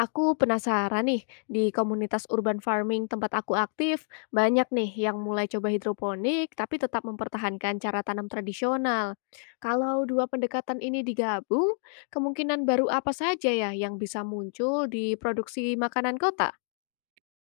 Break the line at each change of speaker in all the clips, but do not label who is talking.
Aku penasaran nih, di komunitas urban farming tempat aku aktif, banyak nih yang mulai coba hidroponik tapi tetap mempertahankan cara tanam tradisional. Kalau dua pendekatan ini digabung, kemungkinan baru apa saja ya yang bisa muncul di produksi makanan kota?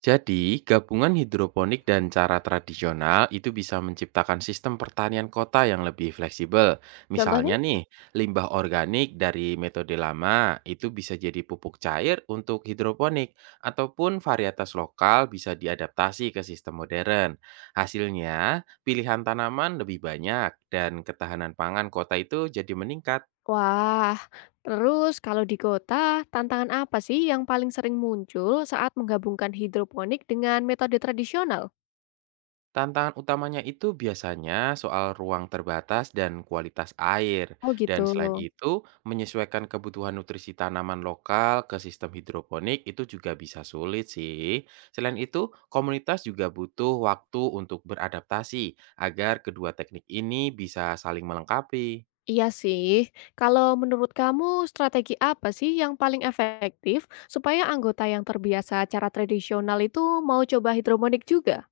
Jadi, gabungan hidroponik dan cara tradisional itu bisa menciptakan sistem pertanian kota yang lebih fleksibel.
Contohnya?
Misalnya nih, limbah organik dari metode lama itu bisa jadi pupuk cair untuk hidroponik, ataupun varietas lokal bisa diadaptasi ke sistem modern. Hasilnya, pilihan tanaman lebih banyak dan ketahanan pangan kota itu jadi meningkat.
Wah, terus kalau di kota, tantangan apa sih yang paling sering muncul saat menggabungkan hidroponik dengan metode tradisional?
Tantangan utamanya itu biasanya soal ruang terbatas dan kualitas air,
Oh gitu.
dan selain itu, menyesuaikan kebutuhan nutrisi tanaman lokal ke sistem hidroponik itu juga bisa sulit sih. Selain itu, komunitas juga butuh waktu untuk beradaptasi agar kedua teknik ini bisa saling melengkapi.
Iya sih. Kalau menurut kamu strategi apa sih yang paling efektif supaya anggota yang terbiasa cara tradisional itu mau coba hidroponik juga?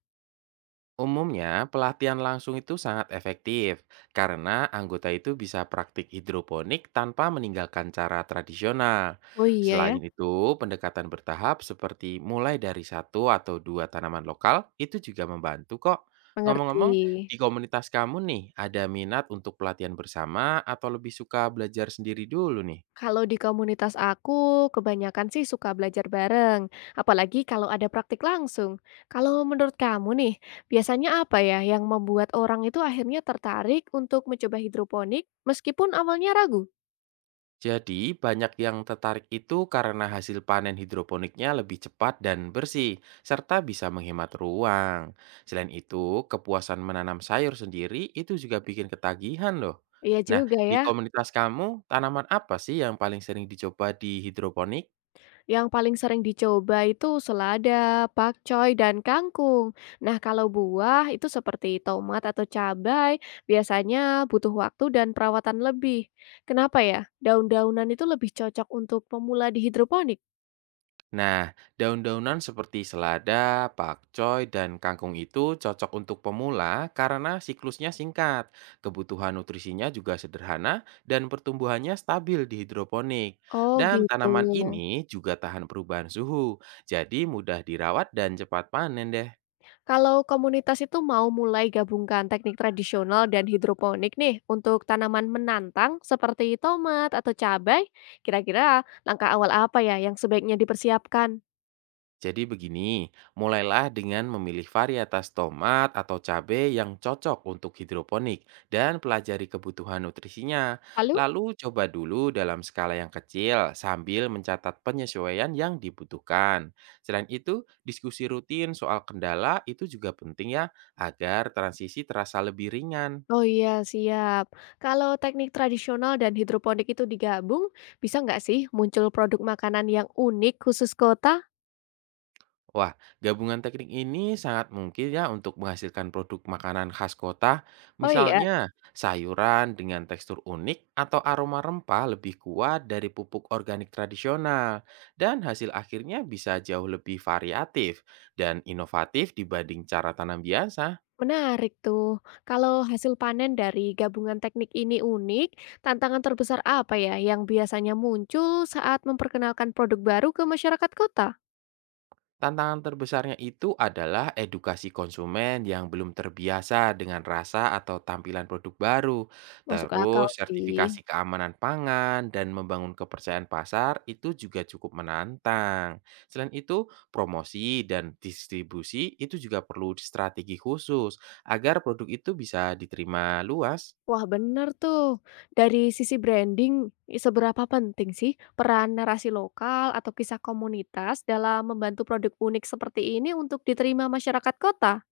Umumnya, pelatihan langsung itu sangat efektif karena anggota itu bisa praktik hidroponik tanpa meninggalkan cara tradisional.
Oh iya ya.
Selain itu, pendekatan bertahap seperti mulai dari satu atau dua tanaman lokal itu juga membantu kok.
Mengerti.
Ngomong-ngomong, di komunitas kamu nih, ada minat untuk pelatihan bersama atau lebih suka belajar sendiri dulu nih?
Kalau di komunitas aku, kebanyakan sih suka belajar bareng, apalagi kalau ada praktik langsung. Kalau menurut kamu nih, biasanya apa ya yang membuat orang itu akhirnya tertarik untuk mencoba hidroponik meskipun awalnya ragu?
Jadi, banyak yang tertarik itu karena hasil panen hidroponiknya lebih cepat dan bersih, serta bisa menghemat ruang. Selain itu, kepuasan menanam sayur sendiri itu juga bikin ketagihan loh.
Iya
Nah,
juga
di
ya.
komunitas kamu, tanaman apa sih yang paling sering dicoba di hidroponik?
Yang paling sering dicoba itu selada, pakcoy, dan kangkung. Nah, kalau buah itu seperti tomat atau cabai, biasanya butuh waktu dan perawatan lebih. Kenapa ya? Daun-daunan itu lebih cocok untuk pemula di hidroponik.
Nah, daun-daunan seperti selada, pakcoy, dan kangkung itu cocok untuk pemula karena siklusnya singkat, kebutuhan nutrisinya juga sederhana, dan pertumbuhannya stabil di hidroponik.
Oh
Dan
gitu.
tanaman ini juga tahan perubahan suhu, jadi mudah dirawat dan cepat panen deh.
Kalau komunitas itu mau mulai gabungkan teknik tradisional dan hidroponik nih untuk tanaman menantang seperti tomat atau cabai, kira-kira langkah awal apa ya yang sebaiknya dipersiapkan?
Jadi begini, mulailah dengan memilih varietas tomat atau cabai yang cocok untuk hidroponik dan pelajari kebutuhan nutrisinya.
Lalu.
Lalu coba dulu dalam skala yang kecil sambil mencatat penyesuaian yang dibutuhkan. Selain itu, diskusi rutin soal kendala itu juga penting ya agar transisi terasa lebih ringan.
Oh iya, siap. Kalau teknik tradisional dan hidroponik itu digabung, bisa nggak sih muncul produk makanan yang unik khusus kota?
Wah, gabungan teknik ini sangat mungkin ya untuk menghasilkan produk makanan khas kota,
Oh iya,
misalnya sayuran dengan tekstur unik atau aroma rempah lebih kuat dari pupuk organik tradisional. Dan hasil akhirnya bisa jauh lebih variatif dan inovatif dibanding cara tanam biasa.
menarik tuh. Kalau hasil panen dari gabungan teknik ini unik, tantangan terbesar apa ya yang biasanya muncul saat memperkenalkan produk baru ke masyarakat kota?
Tantangan terbesarnya itu adalah edukasi konsumen yang belum terbiasa dengan rasa atau tampilan produk baru.
Masuk akal
Terus
sih.
sertifikasi keamanan pangan dan membangun kepercayaan pasar itu juga cukup menantang. Selain itu, promosi dan distribusi itu juga perlu strategi khusus agar produk itu bisa diterima luas.
Wah, bener tuh. Dari sisi branding, seberapa penting sih peran narasi lokal atau kisah komunitas dalam membantu produk unik seperti ini untuk diterima masyarakat kota?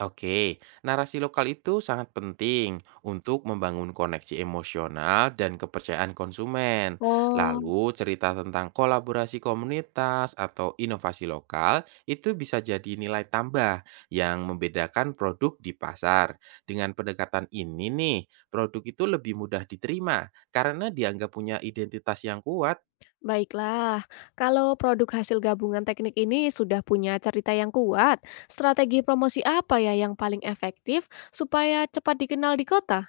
Oke, narasi lokal itu sangat penting untuk membangun koneksi emosional dan kepercayaan konsumen.
Oh,
Lalu, cerita tentang kolaborasi komunitas atau inovasi lokal itu bisa jadi nilai tambah yang membedakan produk di pasar. Dengan pendekatan ini nih, produk itu lebih mudah diterima karena dianggap punya identitas yang kuat.
baiklah. Kalau produk hasil gabungan teknik ini sudah punya cerita yang kuat, strategi promosi apa ya yang paling efektif supaya cepat dikenal di kota?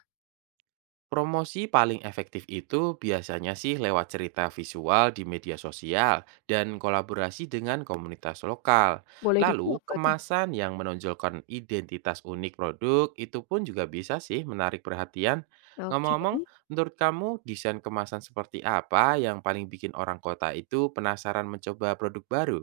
Promosi paling efektif itu biasanya sih lewat cerita visual di media sosial dan kolaborasi dengan komunitas lokal.
Boleh
Lalu,
dicoba tuh.
kemasan yang menonjolkan identitas unik produk itu pun juga bisa sih menarik perhatian.
Oke.
Ngomong-ngomong, menurut kamu desain kemasan seperti apa yang paling bikin orang kota itu penasaran mencoba produk baru?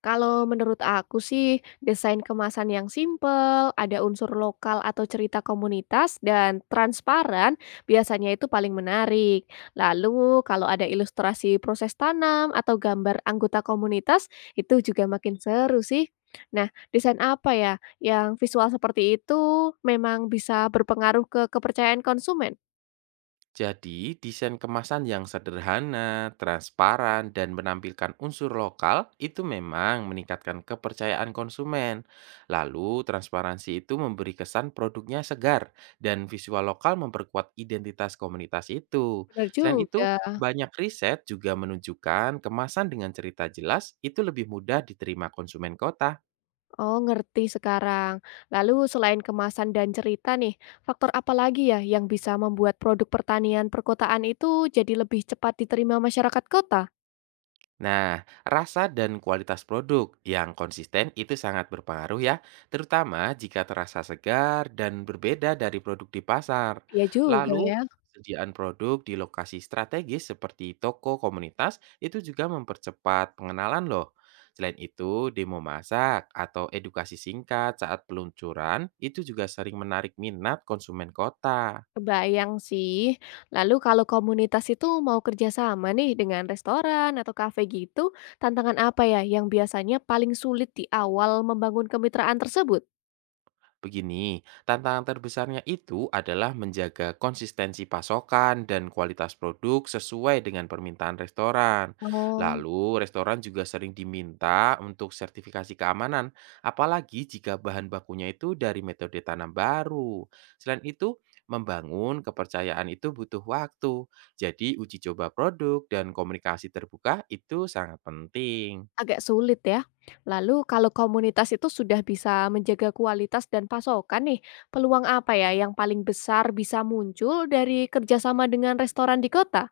Kalau menurut aku sih, desain kemasan yang simpel, ada unsur lokal atau cerita komunitas, dan transparan biasanya itu paling menarik. Lalu, kalau ada ilustrasi proses tanam atau gambar anggota komunitas, itu juga makin seru sih. Nah, desain apa ya yang visual seperti itu memang bisa berpengaruh ke kepercayaan konsumen?
Jadi, desain kemasan yang sederhana, transparan, dan menampilkan unsur lokal itu memang meningkatkan kepercayaan konsumen. Lalu, transparansi itu memberi kesan produknya segar dan visual lokal memperkuat identitas komunitas itu.
Benar
Selain
juga.
itu, banyak riset juga menunjukkan kemasan dengan cerita jelas itu lebih mudah diterima konsumen kota.
Oh, ngerti sekarang. Lalu selain kemasan dan cerita nih, faktor apa lagi ya yang bisa membuat produk pertanian perkotaan itu jadi lebih cepat diterima masyarakat kota?
Nah, rasa dan kualitas produk yang konsisten itu sangat berpengaruh ya, terutama jika terasa segar dan berbeda dari produk di pasar.
Ya juga
Lalu,
ya.
persediaan produk di lokasi strategis seperti toko komunitas itu juga mempercepat pengenalan loh. Selain itu, demo masak atau edukasi singkat saat peluncuran itu juga sering menarik minat konsumen kota.
Kebayang sih. Lalu kalau komunitas itu mau kerjasama nih dengan restoran atau kafe gitu, tantangan apa ya yang biasanya paling sulit di awal membangun kemitraan tersebut?
Begini, tantangan terbesarnya itu adalah menjaga konsistensi pasokan dan kualitas produk sesuai dengan permintaan restoran.
Oh.
Lalu, restoran juga sering diminta untuk sertifikasi keamanan, apalagi jika bahan bakunya itu dari metode tanam baru. Selain itu, membangun kepercayaan itu butuh waktu. Jadi, uji coba produk dan komunikasi terbuka itu sangat penting.
Agak sulit ya. Lalu kalau komunitas itu sudah bisa menjaga kualitas dan pasokan nih, peluang apa ya yang paling besar bisa muncul dari kerjasama dengan restoran di kota?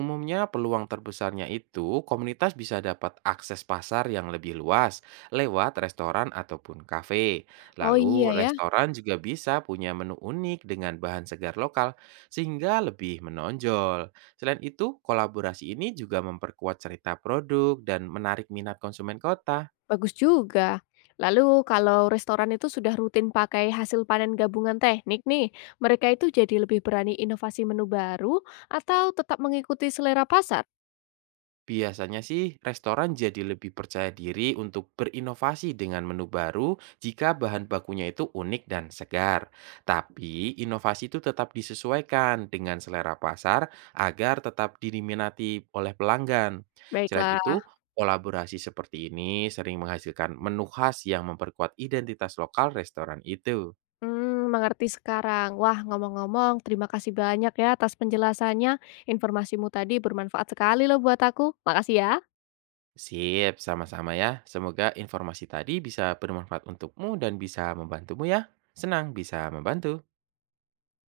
Umumnya peluang terbesarnya itu komunitas bisa dapat akses pasar yang lebih luas lewat restoran ataupun kafe.
Oh
Lalu
iya ya,
restoran juga bisa punya menu unik dengan bahan segar lokal sehingga lebih menonjol. Selain itu, kolaborasi ini juga memperkuat cerita produk dan menarik minat konsumen kota.
bagus juga. Lalu kalau restoran itu sudah rutin pakai hasil panen gabungan teknik nih, mereka itu jadi lebih berani inovasi menu baru atau tetap mengikuti selera pasar?
Biasanya sih, restoran jadi lebih percaya diri untuk berinovasi dengan menu baru jika bahan bakunya itu unik dan segar. Tapi, inovasi itu tetap disesuaikan dengan selera pasar agar tetap diminati oleh pelanggan. Selain
Baiklah.
itu, kolaborasi seperti ini sering menghasilkan menu khas yang memperkuat identitas lokal restoran itu.
Hmm, mengerti sekarang. Wah, ngomong-ngomong, terima kasih banyak ya atas penjelasannya. Informasimu tadi bermanfaat sekali loh buat aku. Makasih ya.
Sip, sama-sama ya. Semoga informasi tadi bisa bermanfaat untukmu dan bisa membantumu ya. Senang bisa membantu.